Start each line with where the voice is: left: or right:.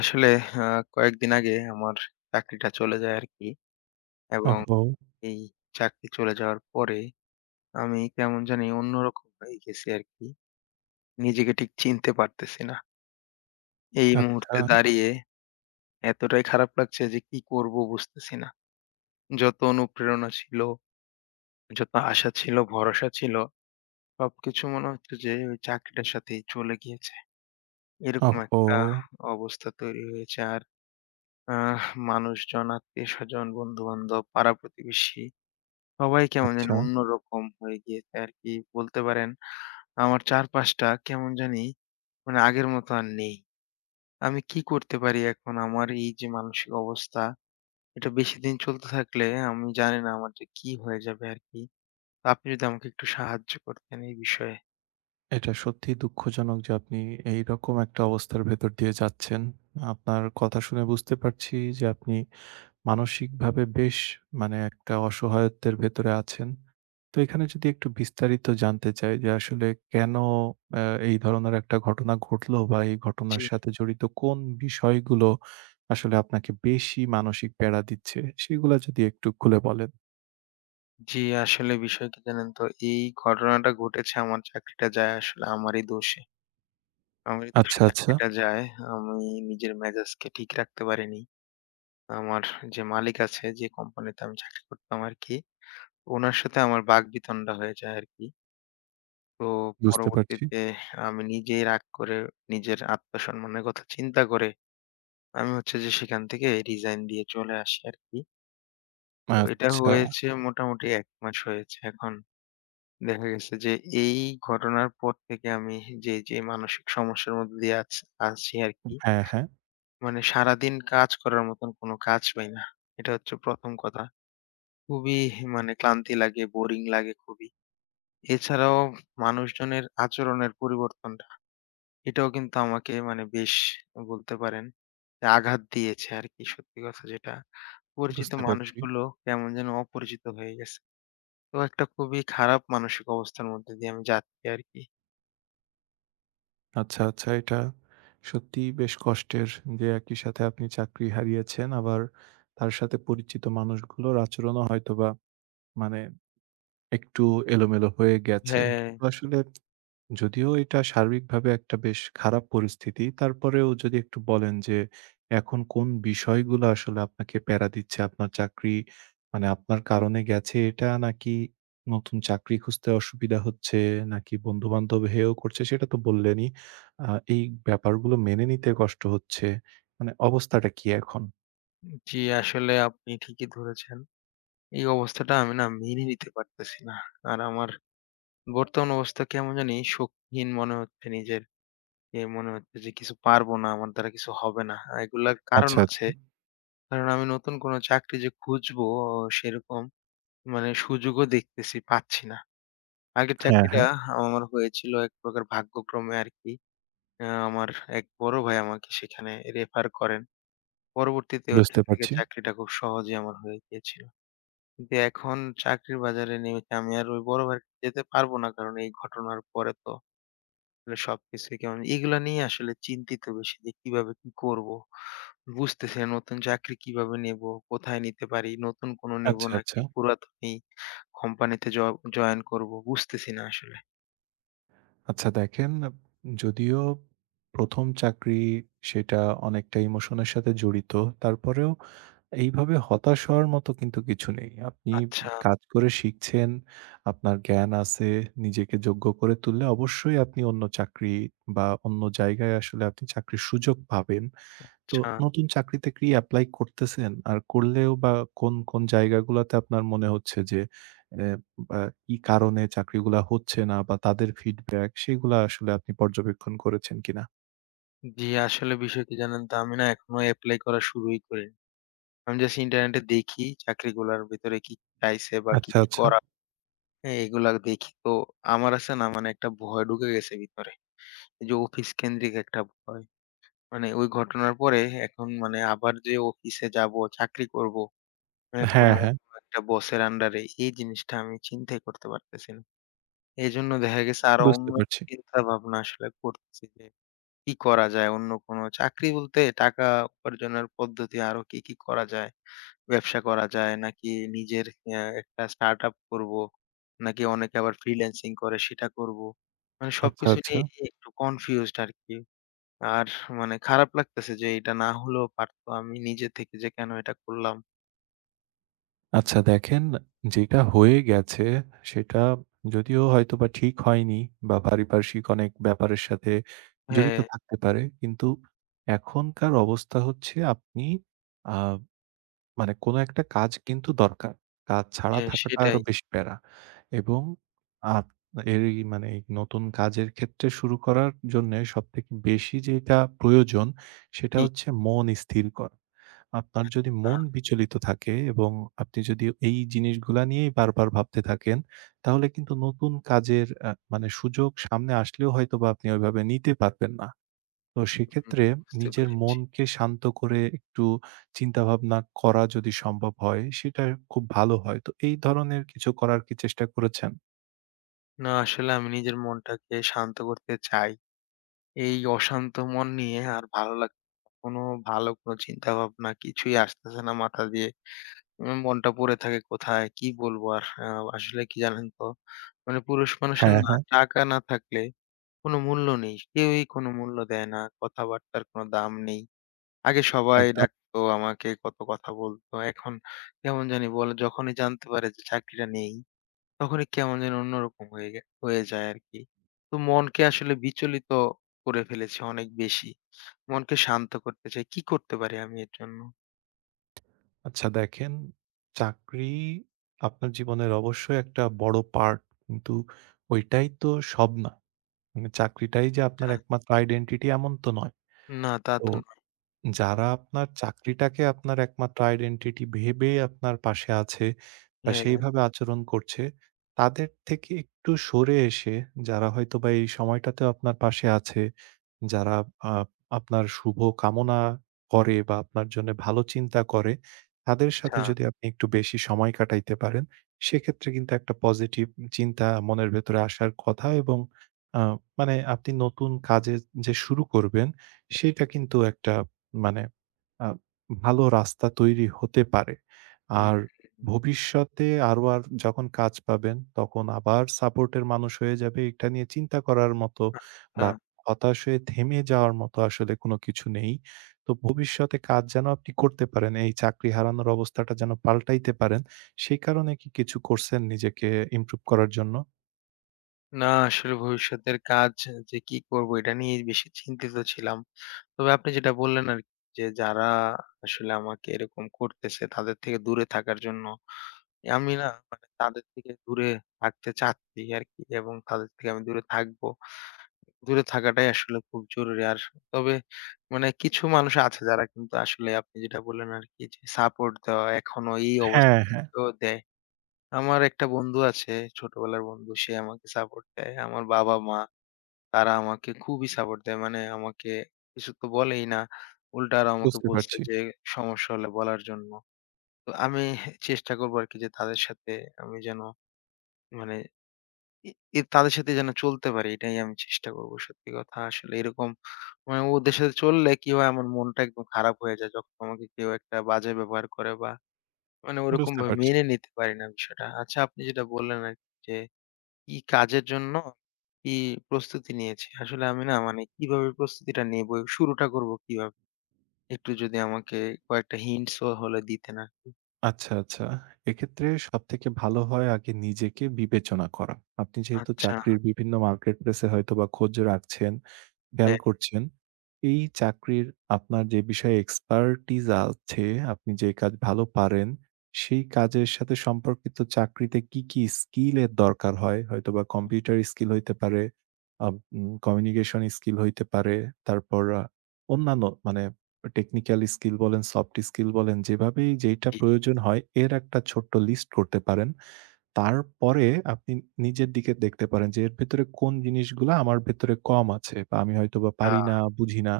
left: আসলে আ কয়েকদিন আগে আমার চাকরিটা চলে যায় আরকি। এবং
right: ওহো!
left: এই চাকরি চলে যাওয়ার পরে আমি কেমন জানি অন্যরকম হয়ে গেছি আরকি। নিজেকে ঠিক চিনতে পারতেছি না। এই
right: আচ্ছা,
left: মুহূর্তে দাঁড়িয়ে এতটাই খারাপ লাগছে যে কি করব বুঝতেছি না। যত অনুপ্রেরণা ছিল, যত আশা ছিল, ভরসা ছিল, সবকিছু মনে হচ্ছে যে ওই চাকরিটার সাথেই চলে গিয়েছে। এরকম
right: ওহো!
left: একটা অবস্থা তৈরি হয়েছে। আর আহ মানুষজন, আত্মীয়স্বজন, বন্ধু-বান্ধব, পাড়া-প্রতিবেশী সবাই কেমন জানি
right: আচ্ছা।
left: অন্যরকম হয়ে গিয়েছে আরকি বলতে পারেন। আমার চারপাশটা কেমন জানি মানে আগের মতো আর নেই। আমি কি করতে পারি এখন? আমার এই যে মানসিক অবস্থা, এটা বেশিদিন চলতে থাকলে আমি জানি না আমার যে কি হয়ে যাবে আরকি। আপনি যদি আমাকে একটু সাহায্য করতেন এই বিষয়ে।
right: এটা সত্যিই দুঃখজনক যে আপনি এইরকম একটা অবস্থার ভেতর দিয়ে যাচ্ছেন। আপনার কথা শুনে বুঝতে পারছি যে আপনি মানসিকভাবে বেশ মানে একটা অসহায়ত্বের ভেতরে আছেন। তো এখানে যদি একটু বিস্তারিত জানতে চাই যে আসলে কেন আ এই ধরনের একটা ঘটনা ঘটলো বা এই
left: জি,
right: ঘটনার সাথে জড়িত কোন বিষয়গুলো আসলে আপনাকে বেশি মানসিক প্যারা দিচ্ছে সেগুলা যদি একটু খুলে বলেন।
left: জি আসলে বিষয় কি জানেন তো? এই ঘটনাটা ঘটেছে আমার চাকরিটা যায় আসলে আমারই দোষে। আমারই
right: আচ্ছা,
left: দোষে
right: আচ্ছা।
left: চাকরিটা যায়। আমি নিজের মেজাজকে ঠিক রাখতে পারিনি। আমার যে মালিক আছে, যে কোম্পানিতে আমি চাকরি করতাম আরকি, উনার সাথে আমার বাকবিতণ্ডা হয়ে যায় আরকি। তো
right: বুঝতে পারছি।
left: পরবর্তীতে আমি নিজেই রাগ করে নিজের আত্মসম্মানের কথা চিন্তা করে আমি হচ্ছে যে সেখান থেকে রিজাইন দিয়ে চলে আসি আরকি। এটা
right: আচ্ছা।
left: হয়েছে মোটামুটি ১ মাস হয়েছে। এখন দেখা গেছে যে এই ঘটনার পর থেকে আমি যে মানসিক সমস্যার মধ্যে দিয়ে আছি আরকি,
right: হ্যাঁ, হ্যাঁ।
left: মানে সারাদিন কাজ করার মতন কোনো কাজ পাই না। এটা হচ্ছে ১ম কথা। খুবই মানে ক্লান্তি লাগে, বোরিং লাগে খুবই। এছাড়াও মানুষজনের আচরণের পরিবর্তনটা, এটাও কিন্তু আমাকে মানে বেশ বলতে পারেন যে আঘাত দিয়েছে আরকি সত্যি কথা যেটা। পরিচিত
right: বুঝতে পারছি।
left: মানুষগুলো কেমন যেন অপরিচিত হয়ে গেছে। তো একটা খুবই খারাপ মানসিক অবস্থার মধ্যে দিয়ে আমি যাচ্ছি আরকি।
right: আচ্ছা, আচ্ছা। এটা সত্যিই বেশ কষ্টের যে একই সাথে আপনি চাকরি হারিয়েছেন। আবার তার সাথে পরিচিত মানুষগুলোর আচরণও হয়তোবা মানে একটু এলোমেলো হয়ে গেছে।
left: হ্যাঁ,
right: তো আসলে যদিও এটা শারীরিকভাবে একটা বেশ খারাপ পরিস্থিতি, তারপরেও যদি একটু বলেন যে এখন কোন বিষয়গুলো আসলে আপনাকে প্যারা দিচ্ছে? আপনার চাকরি মানে আপনার কারণে গেছে এটা? নাকি নতুন চাকরি খুঁজতে অসুবিধা হচ্ছে? নাকি বন্ধু-বান্ধব হেয় করছে সেটা তো বললেনই। আ এই ব্যাপারগুলো মেনে নিতে কষ্ট হচ্ছে। মানে অবস্থাটা কি এখন?
left: জি আসলে আপনি ঠিকই ধরেছেন। এই অবস্থাটা আমি না মেনে নিতে পারতেছি না। আর আমার বর্তমান অবস্থা কেমন জানি শক্তিহীন মনে হচ্ছে নিজের। এ মনে হচ্ছে যে কিছু পারবো না, আমার দ্বারা কিছু হবে না। এগুলার কারণ
right: আচ্ছা, আচ্ছা।
left: আছে। কারণ আমি নতুন কোনো চাকরি যে খুঁজবো সেরকম মানে সুযোগও দেখতেছি, পাচ্ছি না। আগের
right: হ্যাঁ,
left: চাকরিটা
right: হ্যাঁ।
left: আমার হয়েছিল এক প্রকার ভাগ্যক্রমে আরকি। আমার এক বড় ভাই আমাকে সেখানে রেফার করেন। পরবর্তীতে ওইখান
right: বুঝতে
left: থেকে
right: পারছি।
left: চাকরিটা খুব সহজেই আমার হয়ে গিয়েছিল। কিন্তু এখন চাকরির বাজারে নেমেছি আমি আর ওই বড় ভাইয়ের কাছে যেতে পারবো না। কারণ এই ঘটনার পরে তো আসলে সবকিছুই কেমন এগুলা নিয়ে আসলে চিন্তিত বেশি যে কিভাবে কি করবো? বুঝতেছি না নতুন চাকরি কিভাবে নেবো? কোথায় নিতে পারি? নতুন কোনো নেবো
right: আচ্ছা, আচ্ছা।
left: নাকি পুরাতনই কোম্পানিতে জয়েন করব? বুঝতেছি না আসলে।
right: আচ্ছা দেখেন, যদিও প্রথম চাকরি সেটা অনেকটা ইমোশনের সাথে জড়িত। তারপরেও এইভাবে হতাশ হওয়ার মতো কিন্তু কিছু নেই। আপনি
left: আচ্ছা,
right: কাজ করে শিখছেন, আপনার জ্ঞান আছে, নিজেকে যোগ্য করে তুললে অবশ্যই আপনি অন্য চাকরি বা অন্য জায়গায় আসলে আপনি চাকরির সুযোগ পাবেন। তো
left: আচ্ছা।
right: নতুন চাকরিতে কি এপ্লাই করতেছেন? আর করলেও বা কোন, কোন জায়গাগুলাতে আপনার মনে হচ্ছে যে এ বা কি কারণে চাকরিগুলা হচ্ছে না বা তাদের ফিডব্যাক সেগুলা আসলে আপনি পর্যবেক্ষণ করেছেন কিনা?
left: জি, আসলে বিষয় কি জানেন তো? আমি না এখনো এপ্লাই করা শুরুই করিনি। আমি জাস্ট ইন্টারনেটে দেখি চাকরিগুলার ভেতরে কি কি চাইছে বা কি,
right: আচ্ছা,
left: কি
right: আচ্ছা।
left: করা হ্যাঁ, এগুলা দেখি। তো আমার আছে না মানে একটা ভয় ঢুকে গেছে ভিতরে। এই যে অফিস কেন্দ্রিক একটা ভয়। মানে ওই ঘটনার পরে এখন মানে আবার যে অফিসে যাবো, চাকরি করব হ্যাঁ,
right: হ্যাঁ,
left: কোনো
right: হ্যাঁ
left: একটা বসের আন্ডারে এই জিনিসটা আমি চিন্তাই করতে পারতেছি না। এজন্য দেখা গেছে আরো
right: বুঝতে
left: অন্য
right: পারছি।
left: চিন্তা ভাবনা আসলে করতেছি যে কি করা যায়? অন্য কোনো চাকরি বলতে টাকা উপার্জনের পদ্ধতি আরো কি, কি করা যায়? ব্যবসা করা যায় নাকি নিজের একটা স্টার্টআপ করবো? নাকি অনেকে আবার ফ্রিল্যান্সিং করে সেটা করবো। মানে
right: আচ্ছা,
left: সবকিছু
right: আচ্ছা।
left: নিয়ে একটু কনফিউজড আরকি। আর মানে খারাপ লাগতেছে যে এটা না হলেও পারতো। আমি নিজে থেকে যে কেন এটা করলাম?
right: আচ্ছা দেখেন, যেটা হয়ে গেছে সেটা যদিও হয়তোবা ঠিক হয়নি বা পারিপার্শ্বিক অনেক ব্যাপারের সাথে জড়িত
left: হ্যাঁ,
right: থাকতে পারে। কিন্তু এখনকার অবস্থা হচ্ছে আপনি আ মানে কোনো একটা কাজ কিন্তু দরকার। কাজ ছাড়া
left: হ্যাঁ
right: থাকাটা আরো
left: সেটাই।
right: বেশি প্যারা এবং আপ এর এই মানে এই নতুন কাজের ক্ষেত্রে শুরু করার জন্যে সবথেকে বেশি যেটা প্রয়োজন সেটা
left: কি
right: হচ্ছে মন স্থির করা। আপনার যদি
left: আ
right: মন বিচলিত থাকে এবং আপনি যদি এই জিনিসগুলা নিয়েই বারবার ভাবতে থাকেন, তাহলে কিন্তু নতুন কাজের মানে সুযোগ সামনে আসলেও হয়তোবা আপনি ওইভাবে নিতে পারবেন না। তো সেক্ষেত্রে
left: হুম, বুঝতে
right: নিজের
left: পেরেছি।
right: মনকে শান্ত করে একটু চিন্তাভাবনা করা যদি সম্ভব হয়, সেটা খুব ভালো হয়। তো এই ধরনের কিছু করার কি চেষ্টা করেছেন?
left: না আসলে আমি নিজের মনটাকে শান্ত করতে চাই। এই অশান্ত মন নিয়ে আর ভালো কোনো ভালো কোনো চিন্তা ভাবনা কিছুই আসতেছে না মাথা দিয়ে। মনটা পড়ে থাকে কোথায়? কি বলবো আর? আসলে কি জানেন তো? মানে পুরুষ মানুষের
right: হ্যাঁ,
left: না
right: হ্যাঁ,
left: টাকা না থাকলে কোনো মূল্য নেই। কেউই কোনো মূল্য দেয় না। কথাবার্তার কোনো দাম নেই। আগে সবাই
right: একদম।
left: ডাকতো আমাকে, কত কথা বলতো। এখন কেমন জানি বলে যখনই জানতে পারে যে চাকরিটা নেই তখনই কেমন যেন অন্যরকম হয়ে হয়ে যায় আরকি। তো মনকে আসলে বিচলিত করে ফেলেছি অনেক বেশি। মনকে শান্ত করতে চাই। কি করতে পারি আমি এর জন্য?
right: আচ্ছা দেখেন, চাকরি আপনার জীবনের অবশ্যই একটা বড় পার্ট। কিন্তু ওইটাই তো সব না। মানে চাকরিটাই যে আপনার
left: আচ্ছা।
right: একমাত্র আইডেন্টিটি এমন তো নয়।
left: না তা
right: তো
left: তো নয়।
right: যারা আপনার চাকরিটাকে আপনার একমাত্র আইডেন্টিটি ভেবে আপনার পাশে আছে বা
left: হ্যাঁ,
right: সেইভাবে আচরণ করছে, তাদের থেকে একটু সরে এসে যারা হয়তোবা এই সময়টাতেও আপনার পাশে আছে যারা আ আপনার শুভ কামনা করে বা আপনার জন্য ভালো চিন্তা করে, তাদের সাথে
left: আচ্ছা।
right: যদি আপনি একটু বেশি সময় কাটাইতে পারেন, সেক্ষেত্রে কিন্তু একটা পজিটিভ চিন্তা মনের ভেতরে আসার কথা এবং আ মানে আপনি নতুন কাজে যে শুরু করবেন, সেটা কিন্তু একটা মানে আ ভালো রাস্তা তৈরি হতে পারে।
left: হুম,
right: আর
left: হুম।
right: ভবিষ্যতে আরো আর যখন কাজ পাবেন, তখন আবার সাপোর্টের মানুষ হয়ে যাবে, এটা নিয়ে চিন্তা করার মতো
left: আ
right: বা হতাশ হয়ে থেমে যাওয়ার মতো আসলে কোনো কিছু নেই। তো ভবিষ্যতে কাজ যেন আপনি করতে পারেন, এই চাকরি হারানোর অবস্থাটা যেন পাল্টাইতে পারেন, সেই কারণে কি কিছু করছেন নিজেকে ইমপ্রুভ করার জন্য?
left: না আসলে ভবিষ্যতের কাজ যে কি করব এটা নিয়েই বেশি চিন্তিত ছিলাম। তবে আপনি যেটা বললেন আরকি যে যারা আসলে আমাকে এরকম করতেছে তাদের থেকে দূরে থাকার জন্য আমি না মানে তাদের থেকে দূরে থাকতে চাচ্ছি আরকি এবং তাদের থেকে আমি দূরে থাকবো। দূরে থাকাটাই আসলে খুব জরুরি। আর তবে মানে কিছু মানুষ আছে যারা কিন্তু আসলে আপনি যেটা বললেন আরকি যে সাপোর্ট দেওয়া এখনো এই
right: হ্যাঁ,
left: অবস্থা
right: হ্যাঁ।
left: থেকেও দেয়। আমার একটা বন্ধু আছে, ছোটবেলার বন্ধু সে আমাকে সাপোর্ট দেয়। আমার বাবা-মা তারা আমাকে খুবই সাপোর্ট দেয়। মানে আমাকে কিছু তো বলেই না। উল্টা আরো আমাকে
right: বুঝতে
left: বলছে
right: পারছি,
left: যে সমস্যা হলে বলার জন্য। তো আমি চেষ্টা করবো আরকি যে তাদের সাথে আমি যেন মানে এ এ তাদের সাথে যেন চলতে পারি এটাই আমি চেষ্টা করব। সত্যি কথা আসলে এরকম মানে ওদের সাথে চললে কি হয় আমার মনটা একদম খারাপ হয়ে যায় যখন আমাকে কেউ একটা বাজে ব্যবহার করে বা মানে ওরকম
right: বুঝতে
left: ভাবে
right: পারছি।
left: মেনে নিতে পারি না বিষয়টা। আচ্ছা আপনি যেটা বললেন আরকি যে কি কাজের জন্য কি প্রস্তুতি নিয়েছি। আসলে আমি না মানে কিভাবে প্রস্তুতিটা নেব, শুরুটা করব কিভাবে? একটু যদি আমাকে কয়েকটা হিন্টস ও হলে দিতেন আরকি।
right: আচ্ছা, আচ্ছা। এক্ষেত্রে সবথেকে ভালো হয় আগে নিজেকে বিবেচনা করা। আপনি যেহেতু
left: আচ্ছা
right: চাকরির বিভিন্ন মার্কেট প্লেস এ হয়তোবা খোঁজ রাখছেন, খেয়াল
left: হ্যাঁ,
right: করছেন। এই চাকরির আপনার যে বিষয়ে এক্সপার্টিজ আছে, আপনি যে কাজ ভালো পারেন, সেই কাজের সাথে সম্পর্কিত চাকরিতে কি, কি স্কিল এর দরকার হয়? হয়তোবা কম্পিউটার স্কিল হইতে পারে, আব উম কমিউনিকেশন স্কিল হইতে পারে। তারপর অন্যান্য মানে টেকনিক্যাল স্কিল বলেন, সফট স্কিল বলেন, যেভাবেই যেইটা
left: জি,
right: প্রয়োজন হয় এর একটা ছোট্ট লিস্ট করতে পারেন। তারপরে আপনি নিজের দিকে দেখতে পারেন যে এর ভেতরে কোন জিনিসগুলা আমার ভেতরে কম আছে বা আমি হয়তোবা
left: আ
right: পারি না, বুঝি না।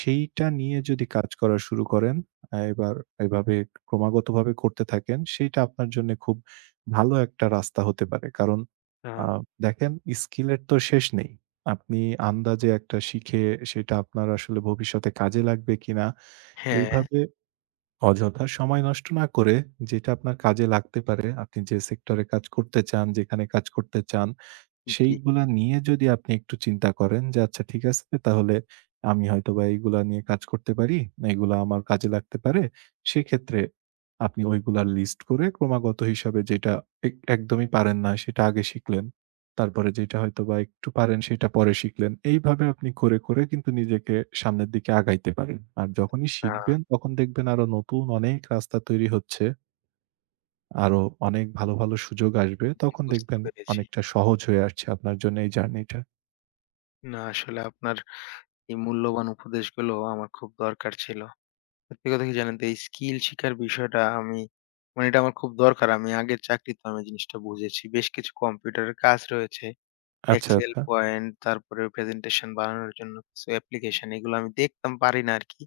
right: সেইটা নিয়ে যদি কাজ করা শুরু করেন, এবার এভাবে ক্রমাগতভাবে করতে থাকেন, সেইটা আপনার জন্যে খুব ভালো একটা রাস্তা হতে পারে। কারণ আ
left: আ
right: দেখেন স্কিলের তো শেষ নেই। আপনি আন্দাজে একটা শিখে সেটা আপনার আসলে ভবিষ্যতে কাজে লাগবে কিনা?
left: হ্যাঁ,
right: এইভাবে অযথা সময় নষ্ট না করে যেটা আপনার কাজে লাগতে পারে, আপনি যে সেক্টরে কাজ করতে চান, যেখানে কাজ করতে চান,
left: জি,
right: সেইগুলা নিয়ে যদি আপনি একটু চিন্তা করেন যে, "আচ্ছা ঠিক আছে তাহলে আমি হয়তোবা এইগুলা নিয়ে কাজ করতে পারি, এগুলা আমার কাজে লাগতে পারে।" সেক্ষেত্রে আপনি ওইগুলার লিস্ট করে ক্রমাগত হিসাবে যেটা একদমই পারেন না সেটা আগে শিখলেন। তারপরে যেটা হয়তোবা একটু পারেন সেটা পরে শিখলেন। এইভাবে আপনি করে, করে কিন্তু নিজেকে সামনের দিকে আগাইতে পারেন। আর যখনই
left: আ
right: শিখবেন তখন দেখবেন আরো নতুন অনেক রাস্তা তৈরি হচ্ছে। আরো অনেক ভালো, ভালো সুযোগ আসবে। তখন
left: বুঝতে
right: দেখবেন
left: পেরেছি।
right: অনেকটা সহজ হয়ে আসছে আপনার জন্য এই জার্নিটা।
left: না, আসলে আপনার এই মূল্যবান উপদেশগুলো আমার খুব দরকার ছিল। সত্যি কথা কি জানেন তো? এই স্কিল শিখার বিষয়টা আমি মানে এটা আমার খুব দরকার। আমি আগের চাকরিতে আমি জিনিসটা বুঝেছি। বেশ কিছু কম্পিউটারের কাজ রয়েছে।
right: আচ্ছা,
left: এক্সেল,
right: আচ্ছা।
left: পয়েন্ট তারপরে প্রেজেন্টেশন বানানোর জন্য কিছু অ্যাপ্লিকেশন এগুলো আমি দেখতাম পারি না আরকি।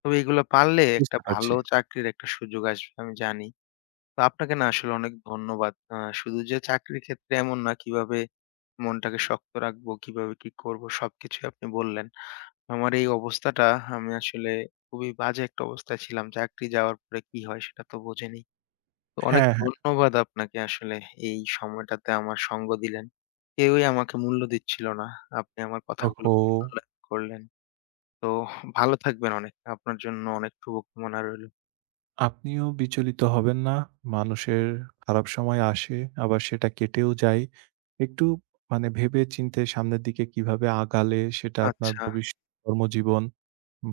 left: তবে এগুলো পারলে একটা
right: বুঝতে পারছি।
left: ভালো চাকরির একটা সুযোগ আসবে আমি জানি। তো আপনাকে না আসলে অনেক ধন্যবাদ। আ শুধু যে চাকরির ক্ষেত্রে এমন না কিভাবে মনটাকে শক্ত রাখবো, কিভাবে কি করব সবকিছুই আপনি বললেন। আমার এই অবস্থাটা আমি আসলে খুবই বাজে একটা অবস্থায় ছিলাম। চাকরি যাওয়ার পরে কি হয় সেটা তো বোঝেনই। তো অনেক
right: হ্যাঁ, হ্যাঁ।
left: ধন্যবাদ আপনাকে আসলে এই সময়টাতে আমার সঙ্গ দিলেন। কেউই আমাকে মূল্য দিচ্ছিল না। আপনি আমার কথাগুলো
right: ওহো!
left: মূল্যায়ন করলেন। তো ভালো থাকবেন অনেক। আপনার জন্য অনেক শুভকামনা রইলো।
right: আপনিও বিচলিত হবেন না। মানুষের খারাপ সময় আসে, আবার সেটা কেটেও যায়। একটু মানে ভেবে চিন্তে সামনের দিকে কিভাবে আগালে সেটা আপনার
left: আচ্ছা।
right: ভবিষ্যৎ কর্মজীবন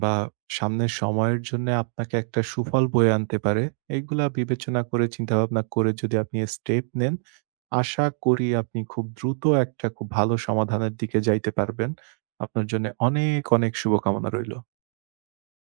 right: বা সামনের সময়ের জন্যে আপনাকে একটা সুফল বয়ে আনতে পারে। এগুলা বিবেচনা করে চিন্তাভাবনা করে যদি আপনি স্টেপ নেন, আশা করি আপনি খুব দ্রুত একটা খুব ভালো সমাধানের দিকে যাইতে পারবেন। আপনার জন্যে অনেক, অনেক শুভকামনা রইল।